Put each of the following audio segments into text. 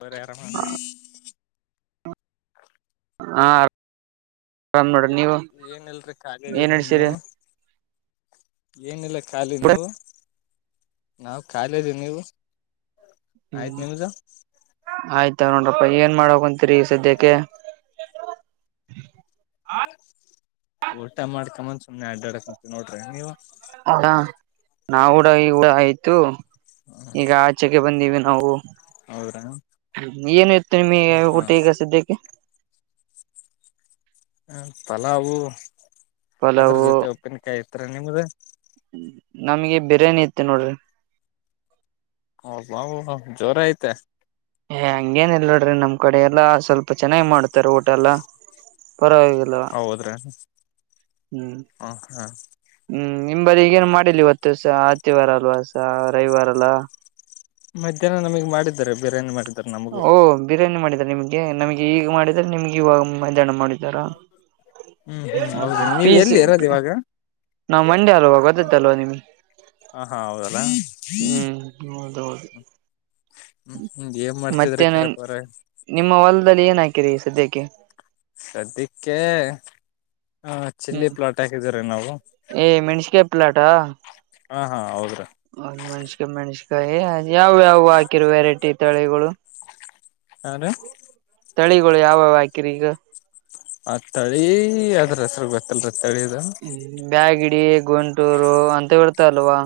ಬರ್ರಿ ಆರಾಮ ಹಾ ಆರಾಮ್ ನೋಡ್ರಿ ನೀವು ಏನಲ್ರಿ ಏನ್ ಖಾಲಅದಿರಿ ನಡ್ಸಿರಿ ನೀವು ಏನಲ್ಲ- ಖಾಲಿ ಇದ್ದೀವಿ ನೀವು ನಾವು ಖಾಲಿದ ನೀವು ಆಯ್ತ ಹ್ಮ್ ನಿಮ್ದು ಆಯ್ತ ನೋಡ್ರಪ್ಪಾ ಏನ್ ಮಾಡಕಂತರಿ ಸದ್ಯಕ್ಕೆ. ಊಟ ಮಾಡ್ಕಮ್ಮನ್ ಸುಮ್ನೆ ಅಡ್ಡಾಡಕಂತಿನ ನೋಡ್ರಿ ನೀವು. ಹ ನಾ ಊಡ ಈಊಡ ಆಯ್ತು- ಹ ಈಗ ಆಚೆಗೆ ಬಂದೀವಿ ನಾವು ಹೌದ್ರಾ ಹ್ಮ ಏನ್ ಇತ್ತು ನಿಮಗೆ ಹ ಹಾ ಊಟ ಈಗ ಸದ್ಯಕ್ಕೆ- ಹ ಪಲಾವು ಅದ್ರ ಪಲಾವು ಜೊತೆ ಉಪ್ಪಿನಕಾಯಿ ಇತ್ರರ ನಿಮ್ದ- ನಮ್ಗೆ ಬಿರಿಯಾನಿ ಇತ್ತ ನೋಡ್ರಿ. ಅಬಾಬಾ ಜೋರ ಆಯ್ತೆ ಏ ಹಂಗೇನ್ ಇಲ್ಲ ನೋಡ್ರಿ ನಮ್ ಕಡೆ ಎಲ್ಲಾ ಸ್ವಲ್ಪ ಚೆನ್ನಾಗಿ ಮಾಡ್ತಾರ ಊಟ ಎಲ್ಲಾ ಪರವಾಗಿ- ಹಲೋ ಹೌದ್ರಾ ಹ್ಮ್ ಹ ಹಾ ಹ್ಮ್ ನಿಂಬಲ್ಲಿ ಈಗೇನ್ ಮಾಡಿಲ್ಲ ಇವತ್ತು ಸ ಆತಿಿವಾರ ಅಲ್ವಾ ಸ ರವಿವಾರ ಅಲ್ಲಾ. ಮಧ್ಯಾಹ್ನ ನಮ್ಗೆ ಮಾಡಿದ್ದಾರೆ ಬೇರೆಯೇ ಮಾಡ- ಓಹ ಬಿರಿಯಾನಿ ಮಾಡಿದ್ದಾರೆ ನಿಮ್ಗೆ ನಮಗೆ ಈಗ ಮಾಡಿದ್ರ ನಿಮ್ಗೆ ಇವಾಗ ಮೈ್ಯಾಹಾನ ಮಾಡ ಜರ ಹ್ಮ್ ಹ್ಮ್ ಹೌದು ಪ ನೀವ್ ಎಲ್ಲಿ ಇರೋದ್ ಇವಾಗ [unintelligible] ನಾ್ ಮಂಡಿ ಅಲ್ವ ಗೊತ್ತದಲ್ವಾ ನಿಮಗೆ ಹ ಹಾ ಹೌದಲ್ಲ ಹ್ಮ್ ಹೌದೌದು ಹ್ಮ್ ಹ್ಮ್ ಏನ್ ಮಾಡ್ತಿದ್ರಿ ಮತ್ತೆ ಕರೆಪವ್ರೆ ನಿಮ್ಮ ಹೊಲದಲ್ಲಿ ಏನ್ ಹಾಕಿರಿ ಸದ್ಯಕ್ಕೆ ಸದ್ಯಕ್ಕೆ ಆ ಚಿಲ್ಲಿ ಹ್ಮ್ ಪ್ಲಾಟ್ ಹಾಕಿದೀವರಿ ನಾವು ಏ ಮೆಣಸಿನಕಾಯಿ ಪ್ಲಾಟಾ ಹಾ ಹಾ ಹೌದ್ರಿ ಹ್ ಮೆಣ್ಸಕಾಯಿ ಮೆಣ್ಸಕಾಯಿ ಯಾವ ಯಾವ ಹಾಕಿರ ವೆರೈಟಿ ತಳಿಗಳು [unintelligible] ತಳಿಗಳು ಯಾವಾವ ಹಾಕಿರಿ ಈಗ ಆ ತಳಿ ಅದ್ರ ಹೆಸ್ರು ಗೊತ್ತಲ್ರೀ ತಳಿದು ಬ್ಯಾಡಗಿ ಗುಂಟೂರು ಹಂತಾವ ಇರ್ತಾವ್ ಅಲ್ವಾ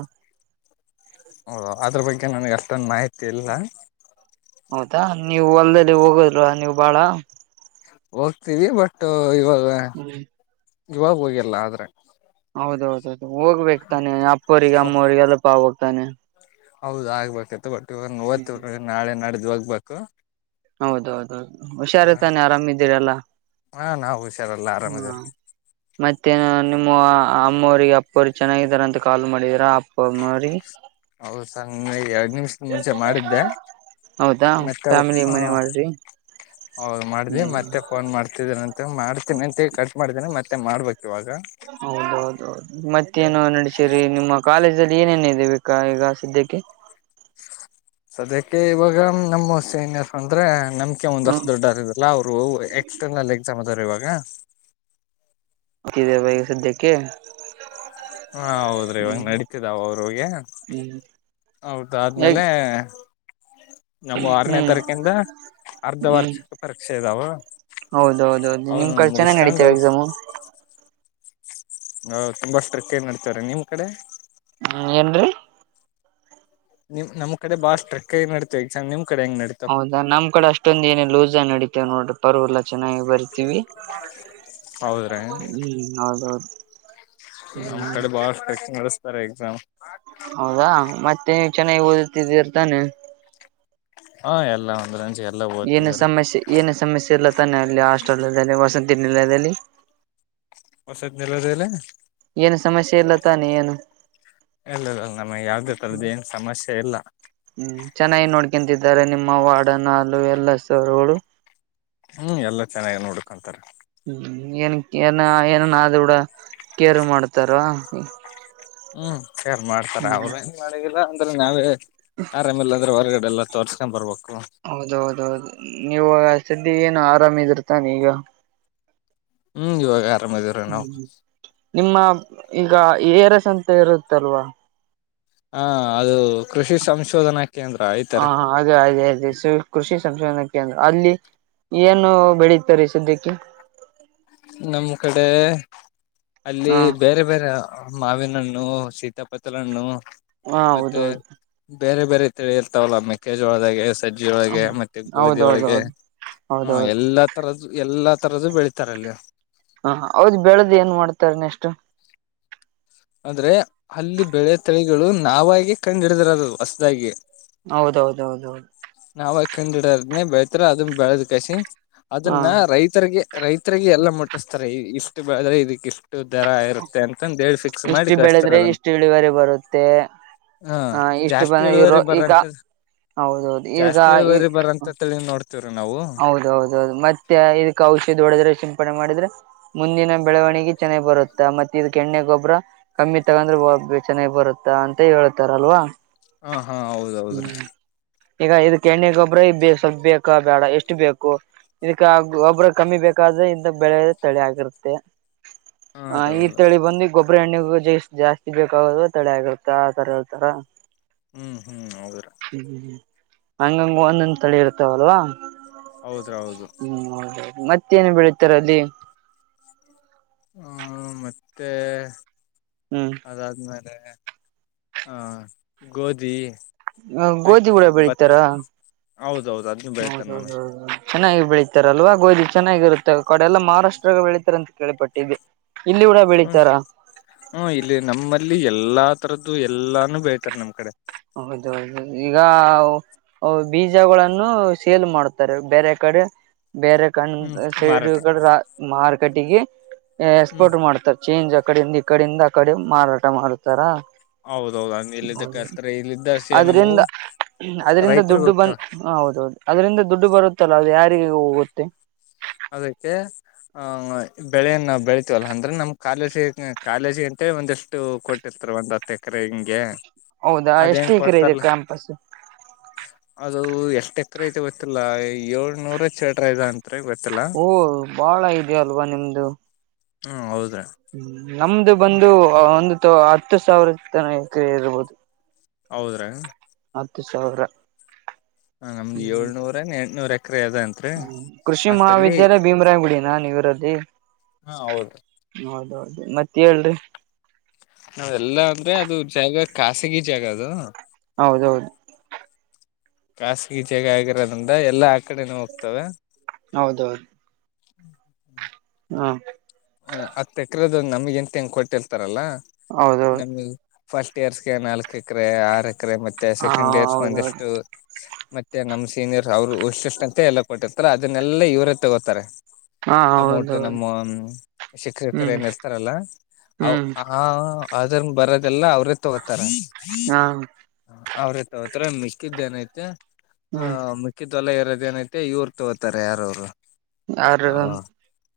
ಓ ಅದ್ರ ಬಗ್ಗೆ ನನ್ಗೆ ಅಷ್ಟೊಂದು ಮಾಹಿತಿ ಇಲ್ಲಾ ಹೌದಾ ನೀವು ಹೊಲ್ದಲ್ಲಿ ಹೋಗೋದಲ್ವಾ ನೀವು ಬಾಳಾ ಹೋಗ್ತೀವಿ ಬಟ್ ಇವಾಗ ಹ್ಮ್ ಇವಾಗ ಹೋಗಿಲ್ಲ ಆದ್ರೆ ಹೌದೌದೌದು ಹೋಗ್ಬೇಕ ತಾನೆ ಅಪ್ಪವರಿಗೆ ಅಮ್ಮವರಿಗೆ ಹೆಲ್ಲಪ್ಪಾ ಆಗಬೇಕತಾನೆ ಹೌದ್ ಆಗ್ಬೇಕತ್ತು ಬಟ್ [unintelligible] ವಟ ಹೋತೀವ್ರಿ ನಾಳೆ ನಾಡ್ದು ಹೋಗ್ಬೇಕು ಹೌದೌದೌದು ಹ ಹುಷಾರ ತಾನೆ ಆರಾಮ ಇದಿರಲ್ಲಾ ಹಾ ನಾವು ಹುಷಾರಲ್ಲ ಹೂ ಆರಾಮದೇವ್ರಿ ಮತ್ತೇ ನಿಮ್ಮ ಅಮ್ಮವರಿಗೆ ಅಪ್ಪಾಅವರಿಗೆ ಚೆನ್ನಾಗಿದ್ದೀರಾ ಅಂತ ಕಾಲ್ ಮಾಡಿದೀರಾ ಅ ಪ್ಪಮರಿ ಹೌದು ಸಂಗೈ ಎರಡ್ ನಿಮಿಷ ಮುಂಚೆ ಮಾಡಿದ್ದೆ ಹೌದಾ ಫ್ಯಾಮಿಲಿ ಮನೆ ಮಾಡ್ರಿ ಹೌದ ಮಾಡಿದಿ ಹ್ಮ್ ಮತ್ತೆ ಫೋನ್ ಮಾಡ್ತಿದ್ದೀನಿ ಮತ್ತೆ ಮಾಡ್ತೀನಿ ಅಂತೆ ಕಟ್ ಮಾಡಿದೀನಿ ಮತ್ತೆ ಮಾಡ್ಬೇಕ ಇವಾಗ ಹೌದ ಹೌದ ಹೌದ ಮತ್ತೇನು ನಡಸಿರಿ ನಿಮ್ಮ ಕಾಲೇಜಲ್ಲಿ ಏನೇನ್ ಇದೆ [inaudible] ಬೇಕಾ ಈಗ ಸದೀಕ್ಕೆ ಸದ್ಯಕ್ಕೆ ಇವಾಗ ನಮ್ಮ ಸೈನ್ ಅಪ್ ಅಂದ್ರೆ ನಮ್ಕೆ ಒಂದ ವರ್ಷ ಹ್ಮ್ ದೊಡ್ಡೋರ ಇರ ಇಲ್ಲಾ ಅವರು ಎಕ್ಸ್ಟರ್ನಲ್ ಎಕ್ಸಾಮ್ ಅದಾವರೀ ಇವಾಗ ಇದೇ ಬಾಯಿ ಸದ್ಯಕ್ಕೆ ಹಾ ಹೌದ್ರಿ ಇವಾಗ ಹ್ಮ್ ನೆಡಿತಿದೆ ಅವಗರ ಹೋಗೆ ಹ್ಮ್ ಅವರದ ಹೇಗ್ ಆದ್ಮೇಲೆ ನಮೂ ಆರನೇ ಹ್ಮ್ ತಾರೀಕಿಂದ ಅರ್ಧ ಹ್ಮ್ ವಾರ್ಷಿಕ ಪರೀಕ್ಷೆ ಅದಾವ ಹೌದೌದೌದು ಅವನ್ ನಿಮ್ ಕಡೆ ಚೆನ್ನಾಗ್ ಮುಗುಸ್ಕೊಂಡು ನಡೀತಾವ ಎಕ್ಸಾಮು ತುಂಬಾ ಸ್ಟ್ರಿಕ್ ಆಗಿ ನಡೀತಾರೆ ನಿಮ್ಮ ಕಡೆ ಹ್ಮ ಏನ್ರರಿ ನಿಮ್ಮ ನಮ್ ಕಡೆ ಬಾಳ ಸ್ಟ್ರಿಕ್ ಆಗಿ ನಡತವ ಎಕ್ಸಾಮ್ ನಿಮ್ ಕಡೆ ಹೆಂಗ ನಡಿ ಹೌದಾ ನಮ್ಮ ಕಡೆ ಅಷ್ಟೊಂದ ಏನಿಲ್ಲ ಲೂಸ್ ಆಗಿ ನಡಿತೇವ ನೋಡ್ರಿ ಪರ್ಲ್ಲ ಚೆನ್ನಾಗಿ ಬರಿತೀವಿ ಹೌದ್ರಿ ಹ್ಮ್ ಹೌದೌದು ನಮ್ಮ್ ಹ್ಮ್ ಕಡೆ ಬಾಳ ಸ್ಟಿಕ್ ಆಗಿ ನಡೆಸ್ತಾರೆ ಎಕ್ಸಾಮ್ ಹೌದಾ ಮತ್ತೆ ನೀ ಚೆನ್ನಾಗಿ ಓದುತ್ತಿದ್ದಿರ್ತಾನೆ ಹಾ ಎಲ್ಲಾ ಒಂದು ರೇಂಜಿಂಗ್ ಏನ ಸಮಸ್ಯೆ ಏನ ಸಮಸ್ಯೆ ಇಲ್ಲ ತಾನೆ ಅಲ್ಲಿ ಹಾಸ್ಟೆಲ್ನಲ್ಲಿ ವಸತಿ ನಿಲಯದಲ್ಲಿ ವಸತಿ ನಿಲಯದಲ್ಲಿ ಏನು ಸಮಸ್ಯೆ ಇಲ್ಲ ತಾನೆ ಏನು ಇಲ್ಲಲ್ಲ ನಮ ಯಾವುದೇ ತರದ ಏನ್ ಸಮಸ್ಯೆ ಇಲ್ಲ ಹ್ಮ್ ಚೆನ್ನಾಗಿ ನೋಡ್ಕಂತಿದ್ದಾರೆ ನಿಮ್ಮ ವಾರ್ಡ ನಲು ಎಲ್ಲ ಸರುಗಳು ಹ್ಮ್ ಎಲ್ಲಾ ಚೆನ್ನಾಗಿ ನೋಡ್ಕೊಂತಾರೆ ಹ್ಮ್ ಏನ್ ಏನ ಏನನ್ಡ ಕೇರ್ ಮಾಡ್ತಾರ ಹ್ಮ್ ಸಾರ್ ಮಾಡ್ತಾರ ಹ್ಮ್ ಅವ್ರ ಏನ್ ಮಾಡಿದಿಲ್ಲ ಅಂದ್ರೆ ನಾವೇ ಆರಾಮೇಲ್ಲ ಅಂದ್ರೆ ಹೊರಗಡೆ ಎಲ್ಲ ತೋರ್ಸ್ಕೊಂಡ್ ಬರ್ಬೇಕು ಹೌದ ಹೌದೌದು ನೀವಾಗ ಸ್ದಿ ಏನು ಆರಾಮಿದಿರ್ತಾನೆ ಈಗ ಹ್ಮ್ ಇವಾಗ ಆರಾಮದ ಹ್ಮ್ ನಿಮ್ಮ ಈಗ ಏರಸ್ ಅಂತ ಇರುತ್ತಲ್ವಾ ಹಾ ಅದು ಕೃಷಿ ಸಂಶೋಧನಾ ಕೇಂದ್ರ ಆಐ್ತರೆ ಅದೇ ಅದೇ ಕೃಷಿ ಸಂಶೋಧನಾ ಕೇಂದ್ರ ಅಲ್ಲಿ ಏನು ಬೆಳೀತಾರೆ ಸದ್ಯಕ್ಕೆ ನಮ್ ಕಡೆ ಅಲ್ಲಿ ಹ ಬೇರೆ ಬೇರೆ ಮಾವಿನಣ್ಣು ಸೀತಾಪತ್ರಲಣ್ಣು ಹ ಮತ್ತೆ ಹೌದೌದು ಬೇರೆ ಬೇರೆ ತಿಳಿ ಇರ್ತಾವಲ್ಲ ಮೆೇಕೇಜು ಒಳದಾಗ ಸಜ್ಜಿೊಳಗೆ ಮತ್ತೆ ಹೌದೌದೌದು ಗೋಧಿಳಗೆ ಹ ಹೌದೌದು ಎಲ್ಲಾ ತರದ ಎಲ್ಲಾ ತರದ್ದು ಬೆಳೀತಾರಲ್ಲಿ ಹ ಹೌದ್ ಬೆಳೆದ್ ಏನ್ ಮಾಡ್ತಾರ ನೆಷ್ಟು ಆದ್ರೆ ಅಲ್ಲಿ ಬೆಳೆ ತಳಿಗಳು ನಾವಾಗಿ ಕಂಡ್ ಹಿಡಿದರದು ಹೊಸದಾಗಿ ಹೌದೌದೌದೌದು ನಾವ ಕಂಡಿಡದ್ನನೆ ಬೆಳ್ತರ ಅದನ್ ಬೆಳದ ಕಸಿ ಹಾ ಅದನ್ನ ರೈತರಿಗೆ ರೈತರಿಗೆ ಎಲ್ಲ ಮುಟ್ಟಿಸ್ತಾರೆ ಇಷ್ಟು ಬೆಳ್ರೆ ಇದಕ್ಕ ಇಷ್ಟು ದರ ಇರುತ್ತೆ ಅಂತಂದು ಹೇಳಳ್ಫಕ್ ಇಷ್ಟು ಬೆಳೆದ್ರೆ ಇಷ್ಟು ಇಳಿವರಿ ಬರುತ್ತೆ ಹ ಇಷ್ಟು ಜಾಸ್ತಿ ಬಂದ ಇರೋ ಇಳುವರಿ ಈಗ ಬರಂತ ಹೌದೌದು ಈಗ ಈ ಅಂತ ತಿ ನೋಡ್ತಿವ್ ರಿ ನಾವು ಹೌದ ಹೌದೌದು ಮತ್ತೆ ಇದಕ್ಕೆ ಔಷಧಿ ಹೊಡೆದ್ರೆ ಸಿಪಣೆ ಮಾಡಿದ್ರೆ ಮುಂದಿನ ಬೆಳವಣಿಗೆ ಚೆನ್ನಾಗಿ ಬರುತ್ತಾ ಮತ್ತೆ ಇ ಕೆಣ್ಣೆ ಗೊಬ್ಬ್ರ ಕಮ್ಮಿ ತಗಂದ್ರೆ ಬಬ್ಬ ಚೆನ್ನಾಗ್ ಬರುತ್ತಾ ಅಂತ ಹೇಳ್ತಾರಲ್ವಾ ಹಾ ಹಾ ಹೌದೌದ್ರೀ ಹ್ಮ್ ಈಗ ಇದು ಕೆಣ್ಣೆ ಗೊಬರ ಬ ಸೊಬ್ ಬೇಕ ಬೇಡ ಎಷ್ಟು ಎಷ್ಟು ಬೇಕು ಇದಕ್ಕೆ ಒಬ್ರ ಕಮ್ಮಿ ಬೇಕಾದ್ರೆ ಇಂತ ಬೆಳೆ ತಳಿ ಆಗಿರುತ್ತೆ ಹಾ ಹ ರೀ ಈ ಹೌದು ತಳಿ ಬಂದು ಗೊಬರಿ ಎಣ್ಣೆಗೂ ಜ ಜಾಸ್ತಿ ಬೇಕಾಗದ ತಳಿ ಆಗಿರುತ್ತೆ ಆತರ ಹೇಳ್ತರ ಹ್ಮ್ ಹ್ಮ್ ಹೌದ್ರಿ ಹ್ಮ್ ಹಂಗಂಗ ಒಂದೊಂದ್ ತಳಿ ಇರ್ತವಲ್ವಾ ಹೌದ್ರ ಹೌದು ಹ್ಮ್ ಹೌದದು ಮತ್ತೇನು ಬೆಳಿತಾರ ಅಲ್ಲಿ ಹ್ಮ ಮತ್ತೆ ಹ್ಮ್ ಅದಾದ್ಮೇಲೆ ಆ ಗೋಧಿ ಗೋಧಿ ಅಕ್ಕಿ ಗುಡ ಭತ್ತ ಬೆಳಿತಾರ ಹೌದೌದು ಅದನ್ನು ಬೆಳಿತಾರ ಚೆನ್ನಾಗಿ ಬೆಳೀತಾರ ಅಲ್ವ ಗೋದಿ ಚೆನ್ನಾಗಿರುತ್ತೆ ಕಡೆ ಎಲ್ಲ ಮಹಾರಾಷ್ಟ್ರಾಗ ಬೆಳಿತತಾರೆ ಅಂತ ಕೇಳಳ್ಪಟ್ಟಿದ್ದಿದೆ ಇಲ್ಲಿೂ ಹ್ಮ್ ಹ್ಮ್ ಇಲ್ಲಿ ನಮ್ಮಲ್ಲಿ ಎಲ್ಲಾ ತರದ್ದು ಎಲ್ಲಾನು ಬೆಳತಾರೆ ನಮ್ ಕಡೆ ಹೌದೌದು ಈಗ ಬೀಜಗಳನ್ನು ಸೇಲ್ ಮಾಡ್ತಾರೆ ಬೇರೆ ಕಡೆ ಬೇರೆ ಹ್ಮ್ ಕಂಡ್ ಸೈಡ್ ಮಾರಾಟ ಮಾರ್ಕಟ್ಟಿಗೆ ಹ್ಮ್ ಎಕ್ಸ್ಪೋರ್ಟ್ ಮಾಡ್ತಾರೆ ಚೇಂಜ್ ಅಕಡಿಂದ ಈ ಕಡಿಂದ ಆಕಡೆ ಮಾರಾಟ ಮಾಡತಾರ ಹೌದೌದು ಹಂಗ ಇ ಇದಕ್ಕೆ ಹತ್ರ ಇಲ್ಲ ಇದ್ದ ಅದ್ರಂದ ಅದರಿಂದ ದುಡ್ಡು ಬಂದ ಹೋಗ್ತಾವ ಹ ಹೌದೌದು ಅದರಿಂದ ದುಡ್ಡು ಬರುತ್ತಲ್ಲ ಅದು ಯಾರಿಗ ಹೋಗುತ್ತೆ ಅದಕ್ಕೆ ಆ ಬೆಳೆಯನ್ನ ನಾವು ಬೆಳತೀವಲ್ಲ ಅಂದ್ರೆ ನಮ್ ಕಾಲೇಜಿ ಕಾಲೇಜಿ ಅಂತೇಳ ಒಂದಿಷ್ಟು ಕೊಟ್ಟಿರ್ತಾರೆ ಒಂದ್ ಹತ್ತು ಎಕರೆ ಹಿಂಗ- ಗೆ ಹೌದಾ ಎಷ್ಟು ಅದೇಂಗ ಎಕರೆ ಇದೆ ಕೊಡ್ತಾರಲ್ಲ- ಕ್ಯಾಂಪಸ್ ಅದು ಎಷ್ಟ್ ಎಕರೆ ಐತೆ ಗೊತ್ತಿಲ್ಲ ಏಳ್ನೂರ ಚ ಎಡ್ರ ಇದ ಅಂ್ರ ಗ- ಓಹ ಬಾಳ ಇದ ಅಲ್ವಾ ನಿಮ್ದು- ಹ್ಮ ಹೌದ್ರೀ ಹ್ಮ ನಮ್ದು ಬಂದು ಒಂದು ಹತ್ತು ಸಾವಿರ ತನ ಎಕರೆ ಇರ್ಬಹದು. ಹೌದ್ರಾ ಹತ್ತು ಸಾವಿರ ಹಾ ನಮ್ದ್ ಏಳ್ನೂರ ಅನ್ ಎಂಟ್ನೂರ ಎಕರೆ ಎ ಅದ ಅಂತ ್ಮ ಕೃಷಿ ಮಹಾವಿದ್ಯಾಲಯ ಭೀಮರಾಯ ಗುಡಿನ ನೀವರದಿ. ಹಾ ಹೌದು ಹೌದೌದು ಮತ್ತತ್ ಹೇಳ್ರರಿ ನಾವಲ್ಲಾ ಅಂದ್ರೆ ಅದು ಜಾಗ ಖಾಸಗಿ ಜಾಗ ಅದು ಹೌದೌದು ಖಾಸಗಿ ಜಾಗ ಆಗಿರೋದ್ರಿಂದ ಎಲ್ಲಾ ಆ ಕಡೆನ ಹೋಗ್ತವೆ ಹೌದೌದು ಹಾ ಹ ಅ್ ತಕ್ರದ ನಮಗ ಎಂತ ಹೆಂಗ್ ಕೊಟ್ಟಿರ್ತಾರಲ್ಲ ಹೌದೌದು ನಮ ಫಸ್ಟ್ ಇಯರ್ಸ್ಗೆ ನಾಲ್ಕ ಎಕರೆ ಆರ್ ಎಕರೆ ಮತ್ತೆ ಹಾ ಸೆಕೆಂಡ್ ಇಯರ್ಸ್ ಹೌದೌದು ಒಂದಿಷ್ಟು ಮತ್ತೆ ನಮ್ಮ್ ಸೀನಿಯರ್ ಅವರು ಇಶಷ್ಟ ಅಂತ ಎಲ್ಲ ಕೊಟ್ಟಿರ್ತಾರ ಅದನ್ನೆಲ್ಲಾ ಇವ್ರ ತಗೋತಾರೆ ಹಾ ಅಮ್ಮ ಒಟ್ಟು ಹೌದೌದು ನಮ್ಮ. ಶಿಖರ್ ಶಖರ ಹ್ಮ್ ಏನ ಇರ್ತಾರಲ್ಲ ಹ್ಮ್ ಆ- ಆದ್ರನ್ ಬರದೆಲ್ಲ ಅವ್ರೇ ತಗೋತಾರ- ಹಾ ಹ ಅವ್ರತತ್ರ ಮಿಸ್ಕಿದ್ದ ಏನೈತೆ ಆ ಹ್ಮ್ ಮ ಅ ತೊಲ ಇರೋದ ಏನೈಐತೆ ಇವರು ತಗೋತಾರೆ ಯಾರವ್ರು- ಯಾರು ಹ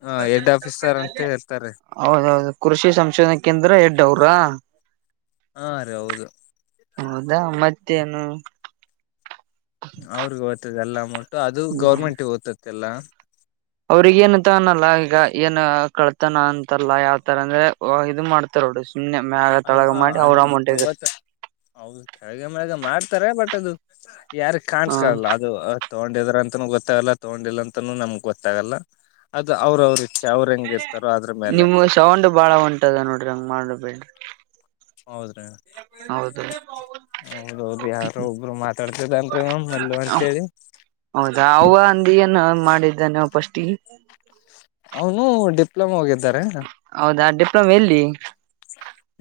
ಹ ಎಡ್ ಆಫೀಸರ್ ಅಂತ ಇರ್ತಾರೆ ಹೌದೌದು ಕೃಷಿ ಸಂಶೋಧನೆ ಕೇಂದ್ರ ಎಡ್ ಅವ್ರಾ ಹಾ ರೀ ಹೌದು ಹೌದಾ ಮತ್ತೇನು ಅವ್ರಗ್ ಓದ್ತದೆ ಎಲ್ಲ ಮುಟ್ಟು ಅದು ಗೌರ್ಮೆಂಟ್ ಓದ್ತಿ ಎಲ್ಲಾ ಅವ್ರಿಗೆ ಏನ ತಾನಲ್ಲ ಈಗ ಏನ್ ಕಳ್ತಾನ ಅಂತಲ್ಲ ಯಾವ್ತರ ಅಂದ್ರೆ ಇದು ಮಾಡ್ತಾರೋಡು- ಹಿಂಗೆ ನಿಮ್ೆ ಮ್ಯಾಗ ತೊಳಗ ಮಾಡಿ ಅವ್ರ ಅದನ್ನ ತಗೋತ ಅಮೌಂಟ್ೇಗಿರುತ್ತ ಹೌದು ಕೆಳಗೆ ಮಳಾಗ ಮಾಡ್ತಾರೆ ಬಟ್ ಅದು ಯಾರಗ್ ಹ ಕಾಣಸ್ಕಲ್ಲ- ತಗೊಂಡಿದ್ರ ಅಂತನೂ ಗೊತ್ತಾಗಲ್ಲ ತಗೊಂಡಿಲ್ಲ ಅಂತನೂ ನಮ್ಗ್ ಗೊತ್ತಾಗಲ್ಲ ಅದು ಅವ್ರ ಅವ್ರ ಅವ್ರು ಹೆಂಗ ಇರ್ತಾರೋ ಅದ್ರ ಮೇಲೆ ನಿಮ್ ಸೌಂಡ್ ಬಾಳ ಒಂಟದ ನೋಡ್ರಿ ಹಂಗ್ ಮಾಡ ಬೇನ್ರಿ ಹೌದ್ರಿ ಹೌದು ಹೌದೌದು ಯಾರ ಒಬ್ರು ಮಾತಾಡ್ತಿದಲ್ರಿ್ ಮಲ್ಲ ಅಂತೇಳಿ ಹೌದಾ ಅವ ಅಂದ ಏನು ಮಾಡಿದ್ದಾನೆ ಫಸ್ಟಿ ಅವನು ಡಿಪ್ಲೊಮಾ ಓದಿದರೆ- ಹೌದಾ ಡಿಪ್ಲೊಮೆ ಎಲ್ಲಿ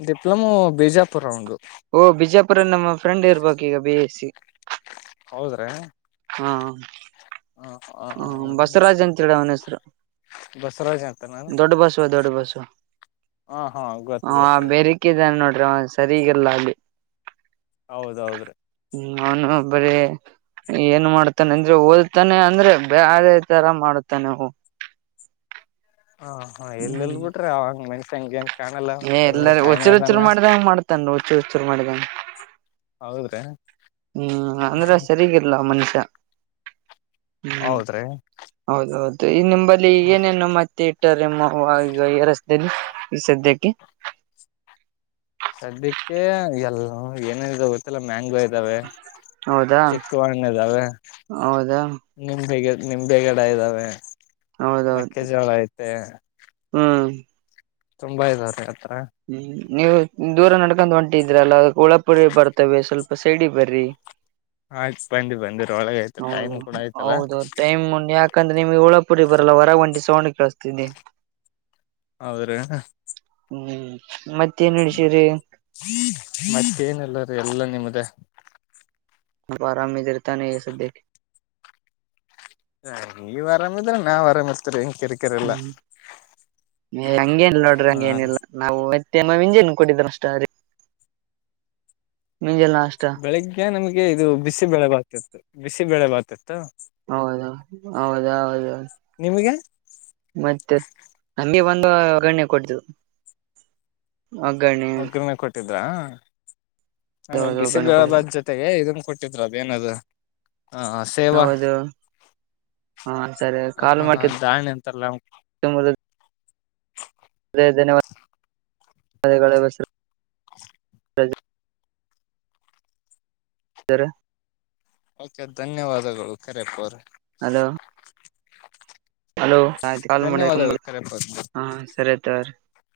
ಡಿಪ್ಲೊಮೋ ಬಿಜಾಪುರ್ ರೌಂಡ ಓ ಬಿಜಾಪುರ ನಮ್ಮ ಫ್ರೆಂಡ್ ಇರ್ಬೇಕು ಈಗ ಬಿ ಎಸ್ ಸಿ [unintelligible] ಹೌದ್ರ್ಯಾ ಹ್ಮ ಊ ಹ ಹ್ಮ ಬಸವರಾಜ್ ಅಂತೇಳಿ ಅವನ ಹೆಸರು. ಬಸುರಾಜ್ ಅಂತನಾ ದೊಡ್ಡ್ ಬಸುವ ದೊಡ್ಡ ಬಸುವ ಹಾ ಹಾ ಗೊತ್ತ್ ಹ ಗೊತ್ತು ಬೇರಕಿದಾನ್ ನೋಡ್ರಿ ಅವಾ ಸರಿಗಲ್ಲ ಅಲ್ಲಿ. ಹೌದ್ ಹೌದ್ರಿ ನಾನು ಬರೀ ಏನ್ ಮಾಡ್ತಾನೆ ಅಂದ್ರೆ ಓದತೆನಿ ಅಂದ್ರೆ [unintelligible] ಆ ಈ ತರ ಮಾಡುತ್ತೆನೆ ನೀವು ಹ ಹಾ ಎಲ್ಲೆಲ್ಲಿ ಹ್ಮ್ ಬಿಟ್ರಿ ಅವಂಗ್ ಮೈನ್ಸ್ ಹಂಗೆಂಗ ಏ ಇಲ್ಲರಿ ಹುಚ್ಚರ್ ಹುಚ್ಚರ್ ಮಾಡ್ದಂಗ ಮಾಡ್ತನ್ ಹುಚ್ಚ್ ಹಚ್ಚರ ಮಾಡ್ದಂಗ ಹೌದ್ರ್ಯಾ. ಹ್ಮ್ ಅಂದ್ರೆ ಸರಿಗಿರ್ಲ್ಲಾ ಮನುಷ್ಯ. [inaudible] ಹ್ಮ್ ಹೌದ್ರಿ ಹೌದೌದ ಈ ನಿಂಬಲ್ಲಿ ಈಗ ಏನೇನು ಮತ್ತೆ ಇಟ್ಟರೆ ನಿಮ್ಮ ಅವ್ವಾಗ ಈಗ ಏರಸ್ದಲ್ಲಿ ಈ ಸದ್ಯಕ್ಕೆ [inaudible] ಸದ್ಯಕ್ಕೆ ಎಲ್ಲ ಏನ ಇದ ಗೊ ಗೊತ್ತಿಲ್ಲ ಮ್ಯಾಂಗೋ ಇದ್ದಾವೆ ಹೌದಾ ಚಿಕ್ಕುಹಣ್ ಇದ್ದಾವೆ ಹೌದಾ ನಿಂಬೆಗಿ ನಿಂಬೆಗಿಡ ಇದ್ದಾವೆ ಹೌದೌದು ಮೆಕ್ಕೆ ಜೋಳ ಐತೆ ಹ್ಮ್ ತುಂಬಾ ಇದಾವ್ರ ಆತ್ರಾ ಹ್ಮ್ ನೀವು ದೂರ ನಡ್ಕೊಂಡ ಹೊಂಟಿದ್ರಲ್ಲ ಅದಕ್ ಉಳಪುರಿ ಬರ್ತವೆ ಸ್ವಲ್ಪ ಸೈಡಿಗೆ ಬರ್ರಿ. ಆಯ್ತ ಬಂದಿರ ಒಳಗ ಆಯ್ತ ಟೈಮ್ ಕೂಡ ಆಯ್ತಲ್ಲ ಹೌದ ಟೈಮ್ ಉಂಡ್ ಯಾಕಂದ್ರೆ ನಿಮ್ಗೆ ಉಳಹುಪುಡಿ ಬರಲ್ಲ ಹೊರಗ ಒಂಟಿ ಸೌಂಡ್ ಕೇಳಿಸ್ತಿದಿ. ಹೌದ್ರೀ ಹಾ ಹ್ಮ್ ಮತ್ತೇನ್ ನಡಿಸಿರಿ [unintelligible] ಮತ್ತೇನಿಲ್ಲ ರೀ ಎಲ್ಲ ನಿಮ್ದ ನಿವ್ ಆರಾಮ ಇದಿರತಾನೆ ಈ ಸಧ್ಯಕ್ಕೆ ಹ ನೀವ ಆರಾಮಿದ್ರೆ ನಾವ್ ಆರಾಮ ಇರ್ತರಿ ಹೆಂಗ್ ಕ ಹ್ಮ್ ಹಂಗೇನಿಲ್ ನೋಡ್ರಿ ಹಾ ಹಂಗೆನಿಲ್ಲ ನಾವು ಮತೆ [unintelligible] ಮಂಜೆನ್ ಕೊಟ್ಟಿದ್ರ ಅಷ್ಟ ರೀ ಮುಂಜೆಲೆ ನಾಷ್ಟಾ ಈ ನಮ್ಗೆ ಇದು ಬಿಸಿ ಬೆಳೆ ಬಾತಿತ್ತ್ ಬಿಸಿ ಬೆಳೆ ಬಾತಿತ್ತ್. ಹೌದಾ ಹೌದಾ ಹೌದ ನಿಮ್ಗೆ ಮತ್ತೆ ಹಂಗೆ ಬಂದು ಒಗ್ಗರಣೆ ಕೊಡ್ತು ಒಗ್ಗರಣೆ ಒಗ್ಗರಣೆ ಕೊಟ್ಟಿದ್ರಾ ಆಮೇಲೆ ಹೌದು ಬಿಸಿ ಒಗ್ಗರಣೆ ಬೆಳೆ ಕೊಡ್ತು ಬಾತ್ ಜೊತೆ ಜೊತೆಗೆ ಇದನ್ ಕೊಟ್ಟಿದ್ರು ಅದೇನದು ಹಾ ಆ ಸೇವಾ ಹೌದು ಹಾ ಸರಿ ಕಾಲ್ ಹ ಮಾಡ್ಕೆ ದಾಣಿ ಅಂತಾರತಲ್ಲ ಅವ [unintelligible] ಧನ್ಯವಾದಗಳು [unintelligible] ಧ್ಯನ್ಯವಾದಗಳಿಗೋಸ್ಕರಾ ಸರ [unintelligible] ಓಕೆ ಧನ್ಯವಾದಗಳು ಕರೆಪ್ಪಾ ಅವ್ರೆ. ಹಲೋ ಹಲೋ ಆಯ್ತ ಕಾಲ್ ಮಾಡರಿ ಧನ್ಯವಾದಗಳು [unintelligible] ಕರೆಪ್ಪ ಅವ್ರೆ ಹ ಸರಿ ಅಯ್ತೀ ತಗೊರಿ